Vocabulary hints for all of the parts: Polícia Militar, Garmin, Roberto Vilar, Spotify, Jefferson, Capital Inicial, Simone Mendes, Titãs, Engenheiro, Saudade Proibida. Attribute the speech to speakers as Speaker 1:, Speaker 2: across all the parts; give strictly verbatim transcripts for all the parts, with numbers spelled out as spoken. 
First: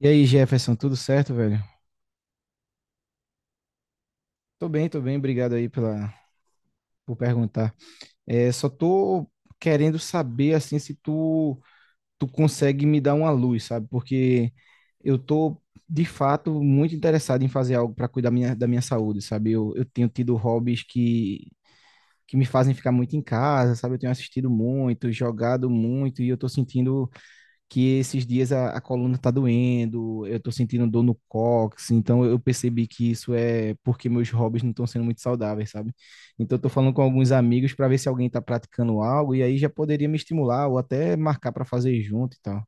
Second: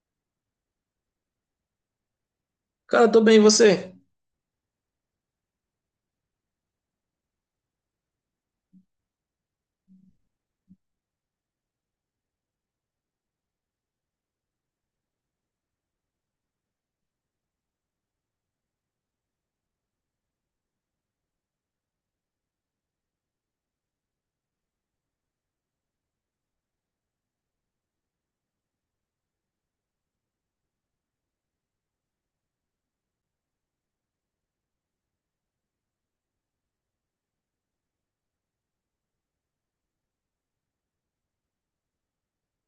Speaker 1: E aí, Jefferson, tudo certo, velho?
Speaker 2: Cara, tô bem, e você?
Speaker 1: Tô bem, tô bem, obrigado aí pela, por perguntar. É, só tô querendo saber, assim, se tu, tu consegue me dar uma luz, sabe? Porque eu tô, de fato, muito interessado em fazer algo para cuidar minha, da minha saúde, sabe? Eu, eu tenho tido hobbies que, que me fazem ficar muito em casa, sabe? Eu tenho assistido muito, jogado muito, e eu tô sentindo que esses dias a, a coluna tá doendo, eu tô sentindo dor no cóccix, então eu percebi que isso é porque meus hobbies não estão sendo muito saudáveis, sabe? Então eu tô falando com alguns amigos para ver se alguém tá praticando algo e aí já poderia me estimular ou até marcar para fazer junto e tal.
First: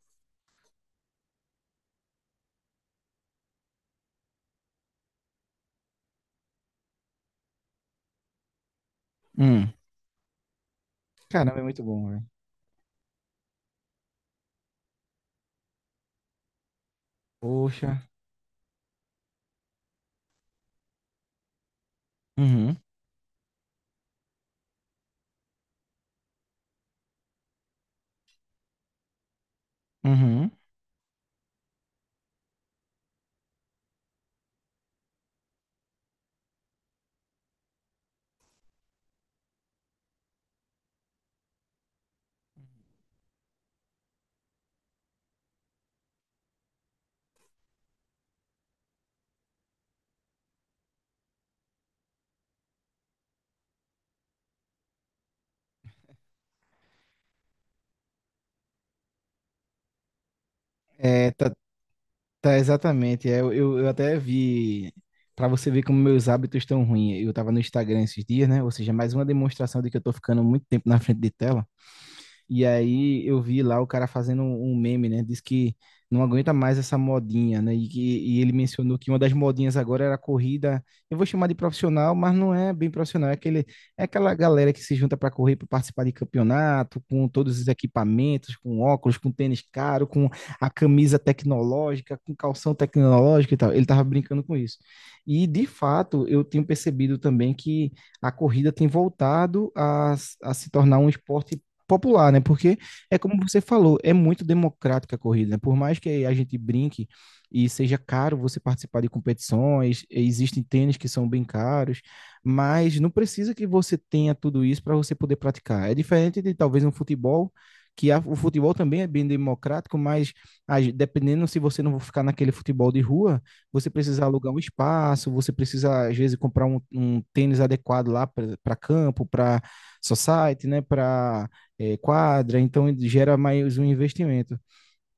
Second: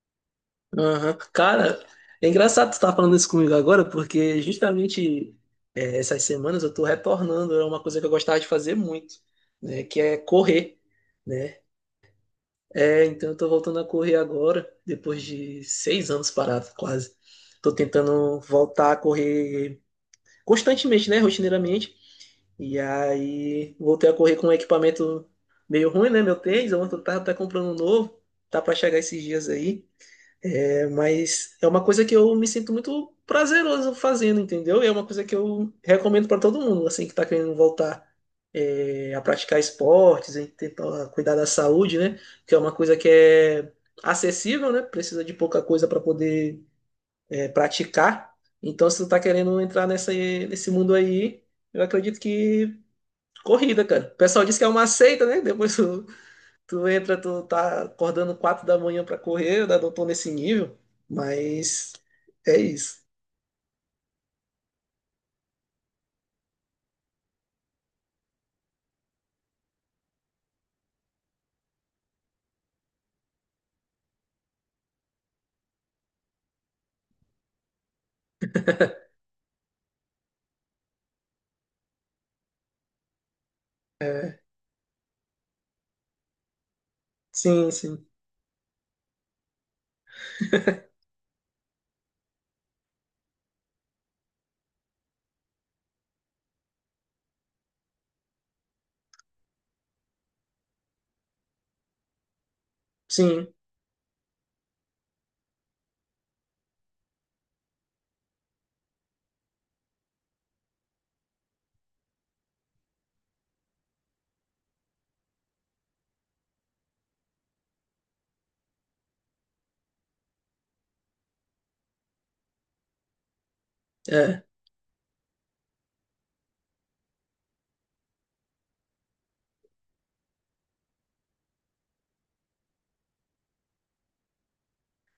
Speaker 2: Aham. Cara, é engraçado tu estar falando isso comigo agora, porque justamente é, essas semanas eu tô retornando a uma coisa que eu gostava de fazer muito,
Speaker 1: Hum,
Speaker 2: né? Que é correr, né?
Speaker 1: caramba, é muito bom, velho.
Speaker 2: É, então eu tô voltando a correr agora, depois de seis anos parado, quase. Tô
Speaker 1: Poxa.
Speaker 2: tentando voltar a correr constantemente, né? Rotineiramente.
Speaker 1: Uhum,
Speaker 2: E aí voltei a correr com um equipamento meio ruim, né? Meu tênis, eu tava até comprando um novo, tá pra chegar esses dias aí.
Speaker 1: uhum.
Speaker 2: Mas é uma coisa que eu me sinto muito prazeroso fazendo, entendeu? E é uma coisa que eu recomendo para todo mundo, assim, que tá querendo voltar é, a praticar esportes, em tentar cuidar da saúde, né? Que é uma coisa que é acessível, né? Precisa de pouca coisa para poder é, praticar. Então, se tu tá querendo entrar nessa, nesse mundo aí, eu acredito que corrida, cara. O pessoal diz que é uma seita, né? Depois tu tu entra, tu tá acordando quatro da manhã pra correr, eu ainda não tô nesse nível,
Speaker 1: É, tá,
Speaker 2: mas
Speaker 1: tá
Speaker 2: é isso.
Speaker 1: exatamente. É, eu, eu eu até vi, para você ver como meus hábitos estão ruins. Eu tava no Instagram esses dias, né? Ou seja, mais uma demonstração de que eu tô ficando muito tempo na frente de tela. E aí eu vi lá o cara fazendo um um meme, né? Diz que não aguenta mais essa modinha, né? E, que- e ele mencionou que uma das modinhas agora era a corrida. Eu vou chamar de profissional, mas não é bem profissional. É aquele, é aquela
Speaker 2: É.
Speaker 1: galera que se junta para correr, para participar de campeonato, com todos os
Speaker 2: Sim, sim,
Speaker 1: equipamentos, com óculos, com tênis caro, com a camisa tecnológica, com calção tecnológico e tal. Ele tava brincando com isso. E de fato, eu tenho percebido também que a corrida tem voltado a, a se tornar um esporte popular, né? Porque é como
Speaker 2: sim.
Speaker 1: você falou, é muito democrática a corrida, né? Por mais que a gente brinque e seja caro você participar de competições, existem tênis que são bem caros, mas não precisa que você tenha tudo isso para você poder praticar. É diferente de talvez um futebol que a, o futebol também é bem democrático, mas a, dependendo se você não ficar naquele futebol de rua, você precisa
Speaker 2: É.
Speaker 1: alugar um espaço, você precisa às vezes comprar um, um tênis adequado lá para campo, para society, né, para eh, quadra, então gera mais um investimento.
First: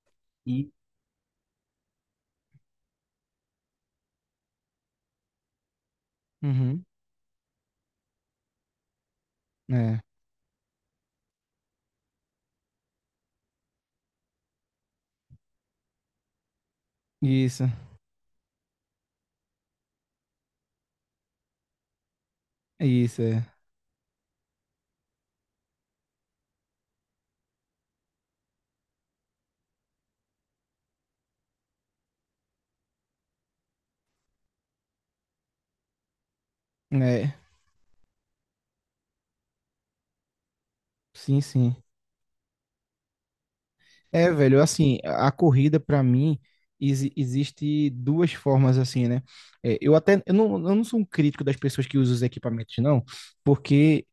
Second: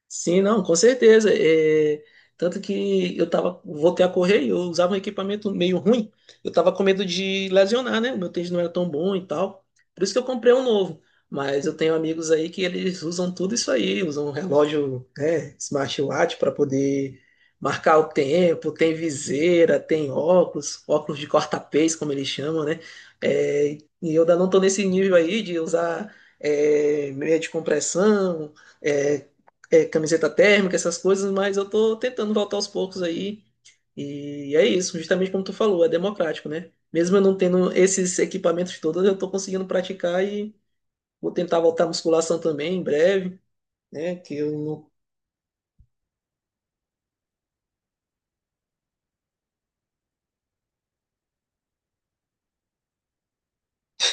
Speaker 2: Sim, não,
Speaker 1: E
Speaker 2: com certeza. É, tanto que eu tava, voltei a correr e eu usava um equipamento meio ruim. Eu tava com
Speaker 1: Uhum.
Speaker 2: medo de lesionar, né? O meu tênis não era tão bom e tal.
Speaker 1: É,
Speaker 2: Por isso que eu comprei um novo. Mas eu tenho amigos aí que eles usam tudo isso aí, usam um relógio, né, smartwatch para poder
Speaker 1: isso,
Speaker 2: marcar o tempo, tem viseira, tem óculos, óculos de corta-pês, como eles chamam, né?
Speaker 1: isso, é.
Speaker 2: É, e eu ainda não tô nesse nível aí de usar é, meia de compressão, é, é, camiseta térmica, essas coisas, mas eu tô tentando voltar aos poucos aí. E é isso, justamente como tu falou, é democrático, né? Mesmo eu
Speaker 1: É,
Speaker 2: não tendo esses equipamentos todos, eu tô conseguindo praticar e vou
Speaker 1: sim,
Speaker 2: tentar
Speaker 1: sim.
Speaker 2: voltar à musculação também em breve, né?
Speaker 1: É,
Speaker 2: Que
Speaker 1: velho,
Speaker 2: eu
Speaker 1: assim, a corrida pra mim exi- existe duas formas assim, né? É, eu até eu não, eu não sou um crítico das pessoas que usam os equipamentos, não, porque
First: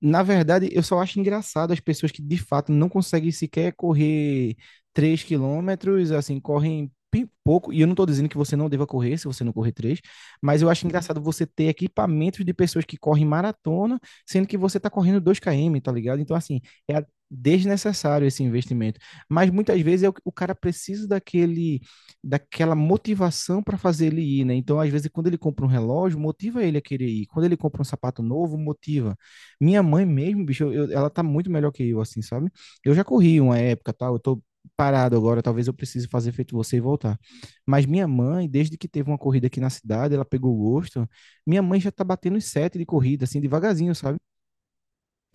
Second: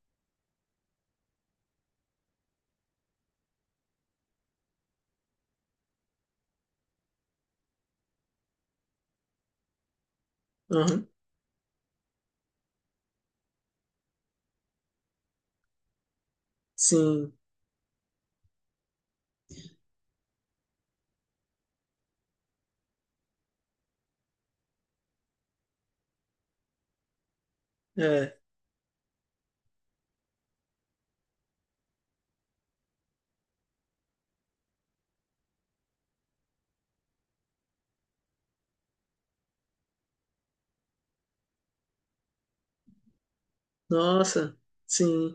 Speaker 1: na verdade, eu só acho engraçado as pessoas que de fato não conseguem sequer correr três quilômetros, assim, correm bem pouco. E eu não estou dizendo que você não deva correr se você não correr três, mas eu
Speaker 2: não.
Speaker 1: acho
Speaker 2: Aham.
Speaker 1: engraçado você ter equipamentos de pessoas que correm maratona, sendo que você está correndo dois quilômetros, tá ligado? Então, assim, é a-
Speaker 2: Sim,
Speaker 1: desnecessário esse investimento. Mas muitas vezes é o, o cara precisa daquele, daquela motivação para fazer ele ir, né? Então, às vezes, quando ele compra um relógio, motiva ele a querer ir. Quando ele compra um sapato
Speaker 2: é.
Speaker 1: novo, motiva. Minha mãe mesmo, bicho, eu- ela tá muito melhor que eu, assim, sabe? Eu já corri uma época, tal, eu tô parado agora, talvez eu precise fazer feito você e voltar. Mas minha mãe, desde que teve uma corrida aqui na cidade, ela pegou o gosto. Minha mãe já tá batendo os sete de corrida, assim, devagarzinho, sabe?
Speaker 2: Nossa,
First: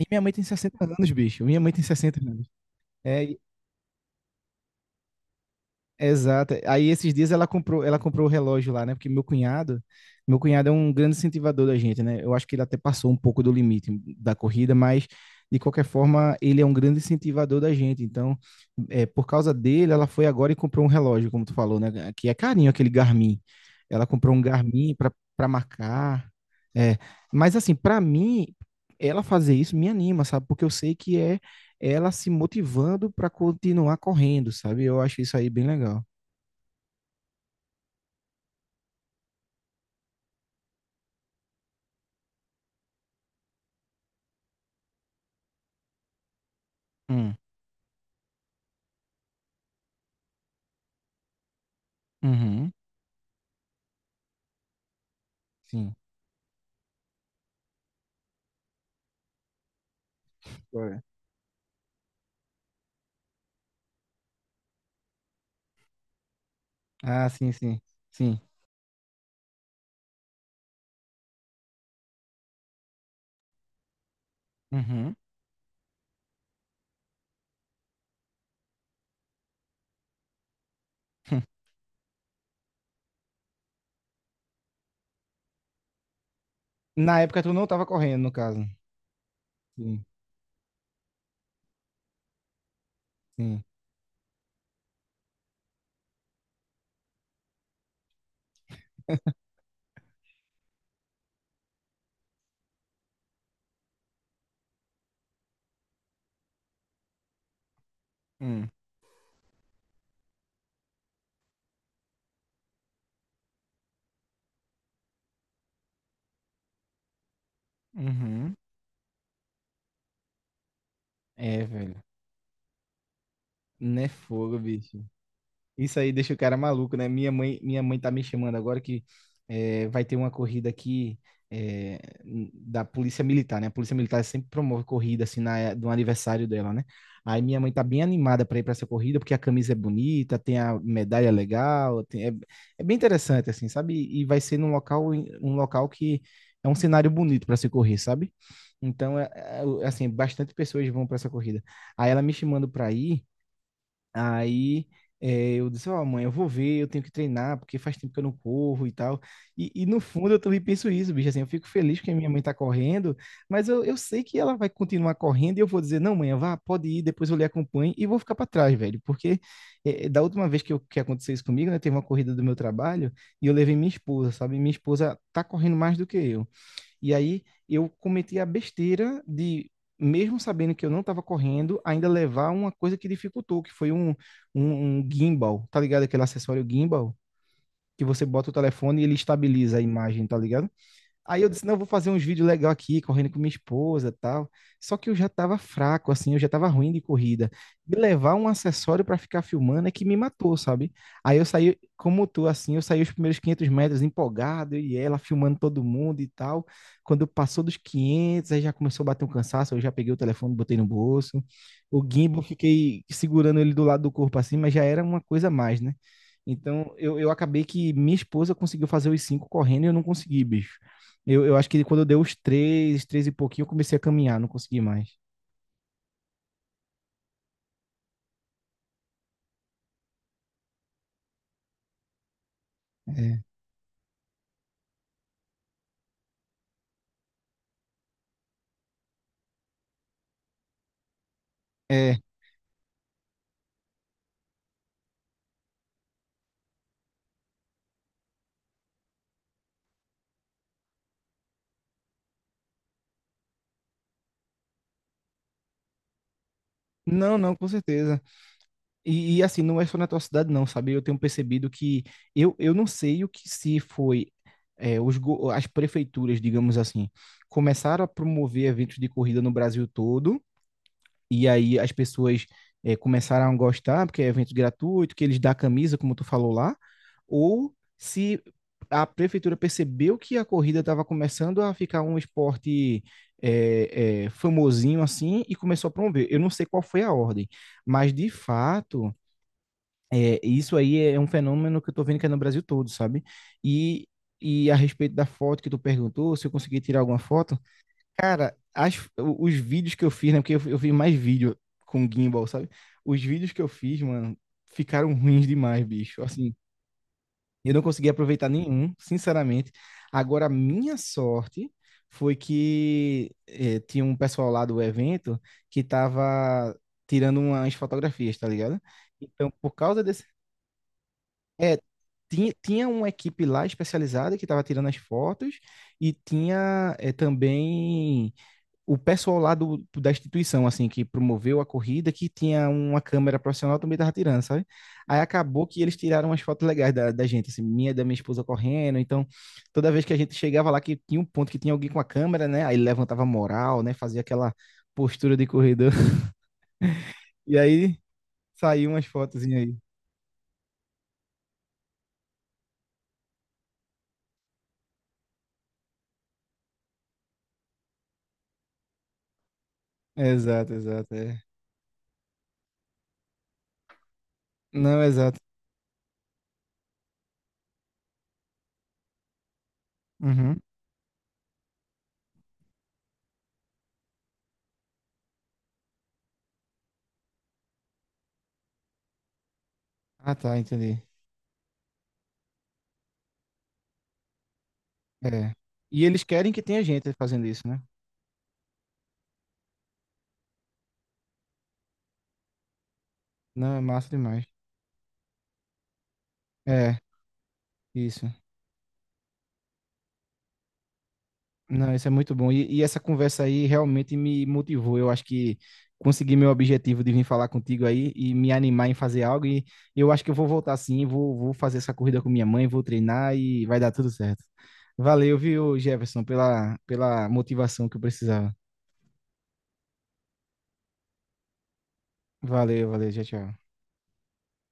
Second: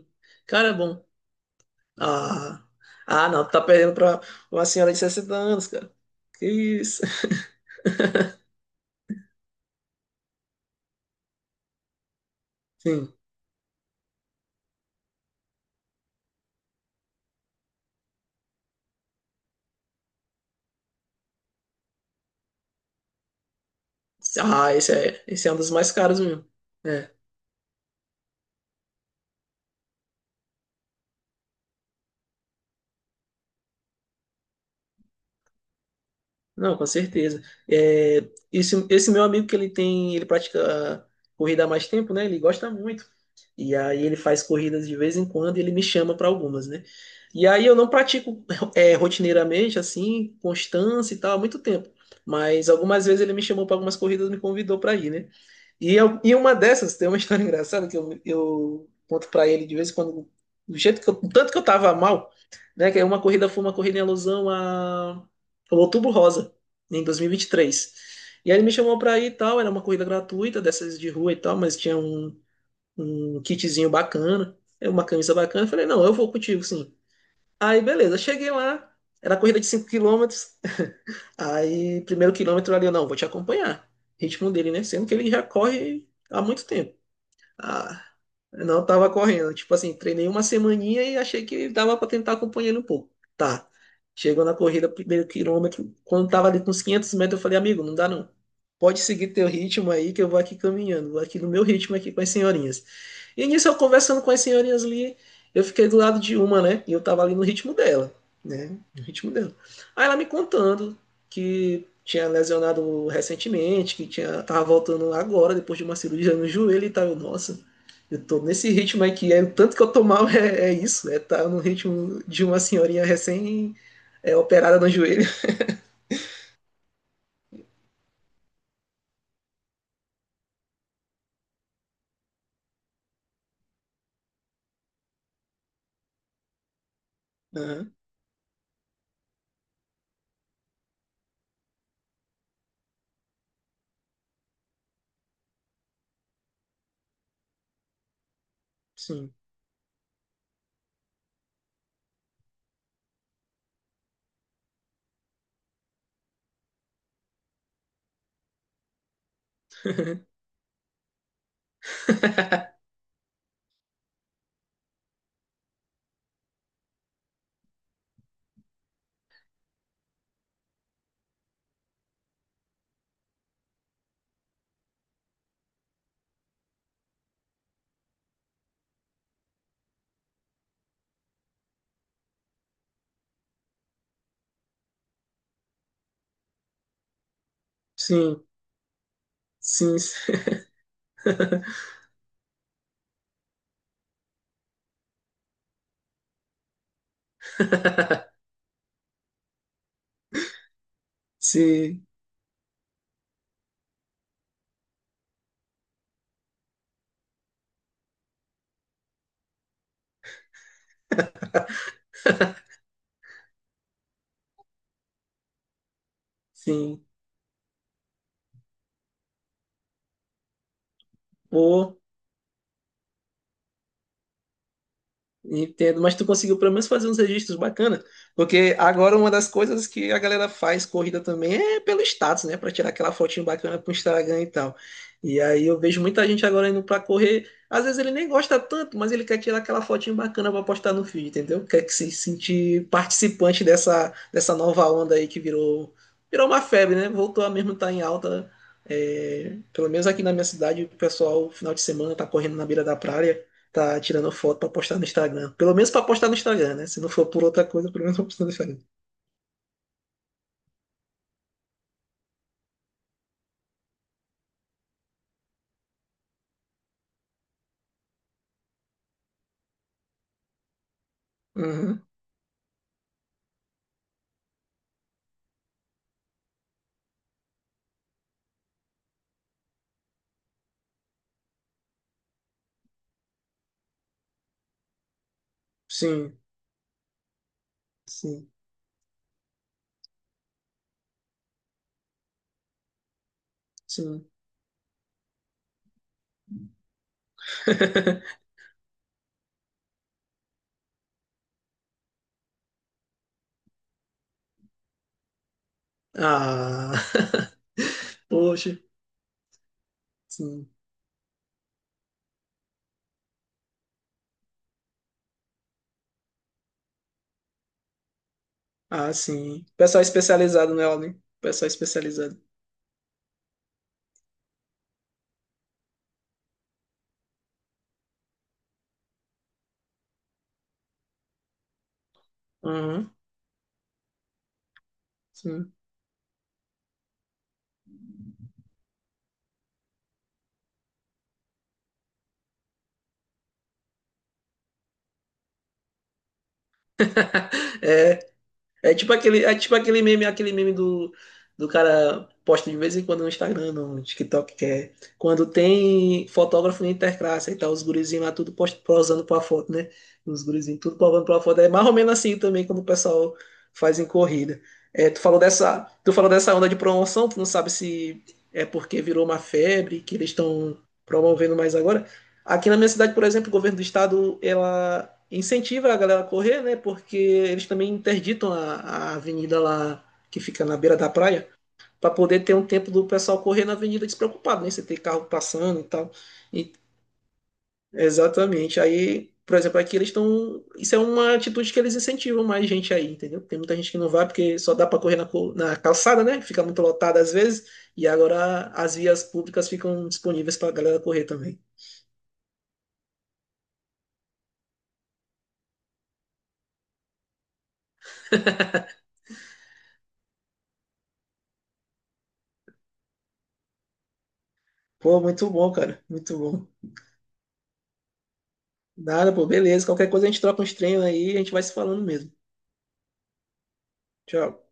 Speaker 1: E minha mãe tem
Speaker 2: Cara, é
Speaker 1: sessenta
Speaker 2: bom.
Speaker 1: anos, bicho. Minha mãe tem sessenta anos.
Speaker 2: Ah, ah,
Speaker 1: É,
Speaker 2: não, tu tá perdendo pra uma senhora de sessenta anos, cara. Que
Speaker 1: exato. Aí
Speaker 2: isso?
Speaker 1: esses dias ela comprou, ela comprou o relógio lá, né? Porque meu cunhado, meu cunhado é um grande incentivador da gente, né? Eu acho que ele até passou
Speaker 2: Sim.
Speaker 1: um pouco do limite da corrida, mas de qualquer forma ele é um grande incentivador da gente. Então, é, por causa dele, ela foi agora e comprou um relógio, como tu falou, né? Que é carinho aquele Garmin. Ela comprou um
Speaker 2: Ah, esse
Speaker 1: Garmin para
Speaker 2: é, esse
Speaker 1: para
Speaker 2: é um dos mais caros
Speaker 1: marcar.
Speaker 2: mesmo.
Speaker 1: É,
Speaker 2: É.
Speaker 1: mas assim, para mim, ela fazer isso me anima, sabe? Porque eu sei que é ela se motivando para continuar correndo, sabe? Eu acho isso aí bem legal.
Speaker 2: Não, com certeza. É, esse, esse meu amigo que ele tem, ele pratica corrida há mais tempo, né? Ele gosta muito. E aí ele faz corridas de vez em quando e ele me chama para algumas, né?
Speaker 1: Hum,
Speaker 2: E aí eu não pratico é, rotineiramente, assim, constância e tal, há muito tempo. Mas
Speaker 1: uhum,
Speaker 2: algumas vezes ele me chamou para algumas corridas, me convidou para ir, né?
Speaker 1: sim.
Speaker 2: E, eu- e uma dessas, tem uma história engraçada que eu, eu conto pra ele de vez em quando, do jeito
Speaker 1: Agora.
Speaker 2: que eu, do tanto que eu tava mal, né? Que é uma corrida foi uma corrida em alusão a, ao Outubro Rosa, em
Speaker 1: Ah, sim, sim,
Speaker 2: dois mil e vinte e três. E vinte e três.
Speaker 1: sim.
Speaker 2: E aí ele me chamou pra ir e tal, era uma corrida gratuita, dessas de rua e tal, mas tinha um, um kitzinho bacana, é, uma
Speaker 1: Uhum.
Speaker 2: camisa bacana. Eu falei, não, eu vou contigo, sim. Aí beleza, cheguei lá, era corrida de cinco quilômetros, aí primeiro quilômetro ali, eu não, vou te acompanhar. Ritmo dele, né? Sendo que ele já corre há muito tempo.
Speaker 1: Na época tu não tava
Speaker 2: Ah,
Speaker 1: correndo, no
Speaker 2: eu
Speaker 1: caso.
Speaker 2: não tava correndo. Tipo assim,
Speaker 1: Sim,
Speaker 2: treinei uma semaninha e achei que dava pra tentar acompanhar ele um pouco.
Speaker 1: sim.
Speaker 2: Tá. Chegou na corrida, primeiro quilômetro, quando tava ali com uns quinhentos metros, eu falei, amigo, não dá não. Pode seguir teu ritmo aí que eu vou aqui caminhando, vou aqui no meu ritmo aqui com as senhorinhas. E nisso eu conversando com as senhorinhas ali, eu fiquei do lado de uma, né? E eu tava ali no ritmo dela,
Speaker 1: Hum,
Speaker 2: né? No ritmo dela. Aí ela me contando que tinha lesionado recentemente, que tinha, tava voltando agora, depois de uma cirurgia no joelho e tal. Eu, nossa, eu tô
Speaker 1: uhum.
Speaker 2: nesse ritmo aqui, é, o tanto que eu tô mal é, é isso, é tá no
Speaker 1: É, velho.
Speaker 2: ritmo de uma senhorinha recém
Speaker 1: Não é
Speaker 2: é,
Speaker 1: fogo,
Speaker 2: operada no
Speaker 1: bicho.
Speaker 2: joelho.
Speaker 1: Isso aí deixa o cara maluco, né? Minha mãe, minha mãe tá me chamando agora que eh, vai ter uma corrida aqui eh, n- da Polícia Militar, né? A Polícia Militar sempre promove corrida assim na, eh, do aniversário dela, né? Aí minha mãe tá
Speaker 2: Aham,
Speaker 1: bem animada para ir para essa corrida porque a camisa é bonita, tem a medalha legal, tem- é é bem interessante assim, sabe? E vai ser num local, em- um local que é um cenário bonito para se correr, sabe? Então é,
Speaker 2: sim.
Speaker 1: é, assim, bastante pessoas vão para essa corrida. Aí ela me chamando para ir. Aí eh, eu disse, ó, mãe, eu vou ver, eu tenho que treinar, porque faz tempo que eu não corro e tal. E, e no fundo eu também penso isso, bicho, assim, eu fico feliz que a minha mãe tá correndo, mas eu, eu sei que ela vai continuar correndo e eu vou dizer, não, mãe, vá, pode ir, depois eu lhe acompanho e vou ficar para trás, velho, porque eh, da última vez que, eu- que aconteceu isso comigo, né, teve uma corrida do meu trabalho e eu levei minha esposa, sabe? Minha esposa tá correndo mais do que eu. E aí eu cometi a besteira de, mesmo sabendo que eu não estava correndo, ainda levar uma coisa que dificultou, que foi um, um, um gimbal, tá ligado? Aquele acessório gimbal que você
Speaker 2: Sim,
Speaker 1: bota o telefone e ele estabiliza a
Speaker 2: sim.
Speaker 1: imagem, tá ligado? Aí eu disse, não, eu vou fazer uns vídeos legais aqui, correndo com minha esposa e tal. Só que eu já tava fraco, assim, eu já tava ruim de corrida. Me levar um acessório para ficar filmando é que me matou, sabe? Aí eu saí,
Speaker 2: Sim,
Speaker 1: como tu, assim, eu saí os primeiros quinhentos metros empolgado, e ela filmando todo mundo e tal. Quando passou dos quinhentos, aí já começou a bater um cansaço, eu já peguei o telefone, botei no bolso. O gimbal, fiquei segurando ele do lado do corpo, assim, mas já era uma coisa a mais, né? Então,
Speaker 2: sim.
Speaker 1: eu, eu acabei que minha esposa conseguiu fazer os cinco correndo e eu não consegui, bicho. Eu, eu acho que
Speaker 2: Pô,
Speaker 1: quando eu dei os três, três e pouquinho, eu comecei a caminhar, não consegui mais.
Speaker 2: entendo, mas tu conseguiu pelo menos fazer uns registros bacanas, porque agora uma das coisas que a galera faz corrida também é pelo status, né? Pra tirar aquela fotinho bacana pro Instagram e tal. E aí eu vejo muita gente agora indo pra correr, às vezes ele nem gosta tanto, mas ele quer tirar aquela fotinho bacana pra postar no feed, entendeu? Quer que
Speaker 1: É.
Speaker 2: se
Speaker 1: É.
Speaker 2: sentir participante dessa, dessa nova onda aí que virou, virou uma febre, né? Voltou a mesmo estar em alta. É, pelo menos aqui na minha cidade, o pessoal, final de semana, tá correndo na beira da praia, tá tirando foto pra postar no Instagram. Pelo menos pra postar no Instagram, né? Se não for
Speaker 1: Não,
Speaker 2: por
Speaker 1: não,
Speaker 2: outra
Speaker 1: com
Speaker 2: coisa, pelo menos
Speaker 1: certeza.
Speaker 2: pra postar no Instagram.
Speaker 1: E, e, assim, não é só na tua cidade, não, sabe? Eu tenho percebido que eu, eu não sei o que se foi é, os, go- as prefeituras, digamos assim, começaram a promover eventos de corrida no Brasil todo. E aí as
Speaker 2: Uhum.
Speaker 1: pessoas é, começaram a gostar, porque é evento gratuito, que eles dão camisa, como tu falou lá, ou se a prefeitura percebeu que a corrida estava começando a ficar um esporte é, é, famosinho assim e começou a promover. Eu
Speaker 2: Sim,
Speaker 1: não sei qual foi a ordem, mas de
Speaker 2: sim,
Speaker 1: fato, é, isso aí é um fenômeno que eu estou vendo que é no Brasil todo, sabe? E,
Speaker 2: sim.
Speaker 1: e a respeito da foto que tu perguntou, se eu conseguir tirar alguma foto, cara, as, o- os vídeos que eu fiz, né? Porque eu, eu fiz mais vídeo com gimbal, sabe? Os vídeos que eu fiz, mano, ficaram ruins demais, bicho. Assim,
Speaker 2: Ah,
Speaker 1: eu não consegui aproveitar
Speaker 2: poxa,
Speaker 1: nenhum, sinceramente. Agora, a
Speaker 2: sim.
Speaker 1: minha sorte foi que eh, tinha um pessoal lá do evento que tava tirando umas fotografias, tá ligado?
Speaker 2: Ah,
Speaker 1: Então,
Speaker 2: sim.
Speaker 1: por causa
Speaker 2: Pessoal
Speaker 1: desse
Speaker 2: especializado nela, né? Pessoal
Speaker 1: é,
Speaker 2: especializado.
Speaker 1: tinha, tinha uma equipe lá especializada que estava tirando as fotos e tinha é, também o pessoal lá do, da instituição, assim, que promoveu a corrida, que tinha uma
Speaker 2: Uhum,
Speaker 1: câmera profissional, também tava tirando, sabe? Aí acabou
Speaker 2: sim.
Speaker 1: que eles tiraram umas fotos legais da, da gente, assim, minha e da minha esposa correndo. Então, toda vez que a gente chegava lá, que tinha um ponto que tinha alguém com a câmera, né? Aí levantava a moral, né? Fazia aquela postura de corredor. E aí
Speaker 2: É,
Speaker 1: saiu
Speaker 2: É
Speaker 1: umas
Speaker 2: tipo
Speaker 1: fotos
Speaker 2: aquele, é tipo
Speaker 1: aí.
Speaker 2: aquele meme, aquele meme do, do cara posta de vez em quando no Instagram, no TikTok, que é quando tem fotógrafo na Interclasse e tal, os gurizinhos lá tudo post, posando pra foto, né? Os
Speaker 1: Exato,
Speaker 2: gurizinhos tudo
Speaker 1: exato.
Speaker 2: posando
Speaker 1: É.
Speaker 2: pra foto. É mais ou menos assim também como o pessoal faz em corrida.
Speaker 1: Não,
Speaker 2: É, tu
Speaker 1: exato.
Speaker 2: falou dessa, tu falou dessa onda de promoção, tu não sabe se é porque virou uma febre que eles
Speaker 1: Uhum.
Speaker 2: estão promovendo mais agora. Aqui na minha cidade, por exemplo, o governo do estado, ela incentiva a galera a correr, né? Porque eles também interditam a, a avenida lá
Speaker 1: Ah,
Speaker 2: que
Speaker 1: tá,
Speaker 2: fica na beira
Speaker 1: entendi.
Speaker 2: da praia para poder ter um tempo do pessoal correr na avenida despreocupado, né? Você tem carro
Speaker 1: É.
Speaker 2: passando e
Speaker 1: E
Speaker 2: tal.
Speaker 1: eles querem que
Speaker 2: E-
Speaker 1: tenha gente fazendo isso, né?
Speaker 2: exatamente. Aí, por exemplo, aqui eles estão. Isso é uma atitude que eles incentivam mais gente aí, entendeu? Tem
Speaker 1: Não,
Speaker 2: muita
Speaker 1: é
Speaker 2: gente que não
Speaker 1: massa
Speaker 2: vai
Speaker 1: demais.
Speaker 2: porque só dá para correr na, co- na calçada, né? Fica muito
Speaker 1: É,
Speaker 2: lotada às vezes. E
Speaker 1: isso.
Speaker 2: agora as vias públicas ficam disponíveis para a galera correr também.
Speaker 1: Não, isso é muito bom. E, e essa conversa aí realmente me motivou. Eu acho que consegui meu objetivo de vir falar contigo aí e me animar em fazer algo. E eu acho que eu vou voltar sim, vou, vou fazer essa corrida com minha mãe, vou treinar e vai dar tudo certo.
Speaker 2: Pô,
Speaker 1: Valeu,
Speaker 2: muito bom,
Speaker 1: viu,
Speaker 2: cara.
Speaker 1: Jefferson,
Speaker 2: Muito bom.
Speaker 1: pela, pela motivação que eu precisava.
Speaker 2: Nada, pô, beleza. Qualquer coisa a gente troca uns treinos aí e a gente vai se falando mesmo.
Speaker 1: Valeu, valeu, tchau, tchau.
Speaker 2: Tchau.